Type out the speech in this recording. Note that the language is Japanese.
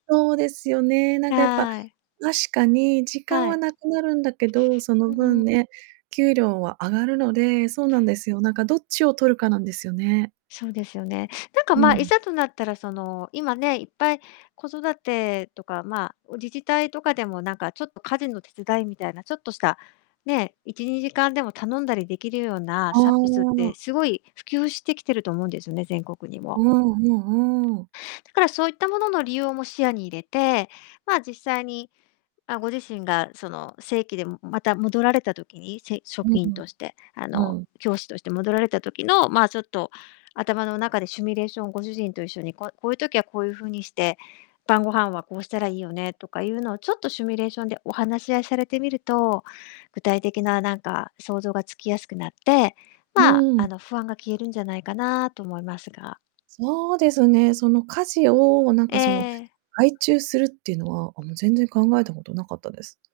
そうですよね。なんかやっぱ、はい。確かに時間ははい。無くなるんだけど、そのうー分ん。ね、給料は上がるので、そうなんですよ。なんかどっちを取るかなんですよね。そうですよね。なんかうまあ、いん。ざとなったらその、今ね、いっぱい子育てとか、まあ、お自治体とかでもなんか、ちょっと家事の手伝いみたいな、ちょっとした、ね、1、2時間でも頼んだり出来るようなあサービスって、あ。すごい普及してきてると思うんですよね、全国にうも。んうんうーん。だからそういったものの利用も視野に入れて、まあ、実際に、あ、ご自身が、その正規でまた戻られた時に、せ職う員ん。として、あうの、ん。教師として戻られた時の、まあ、ちょっと頭の中でシミュレーションをご主人と一緒に、こう-こういう時はこういう風にして、晩ご飯はこうしたらいいよねとかいうのを、ちょっとシミュレーションでお話し合いされてみると、具体的ななんか想像がつきやすくなって、うまあ、ーん。あの不安が消えるんじゃないかなと思いますが。そうですね、その家事を、なんえかその、え。外注するっていうのは、あ、もう全然考えたこと無かったです。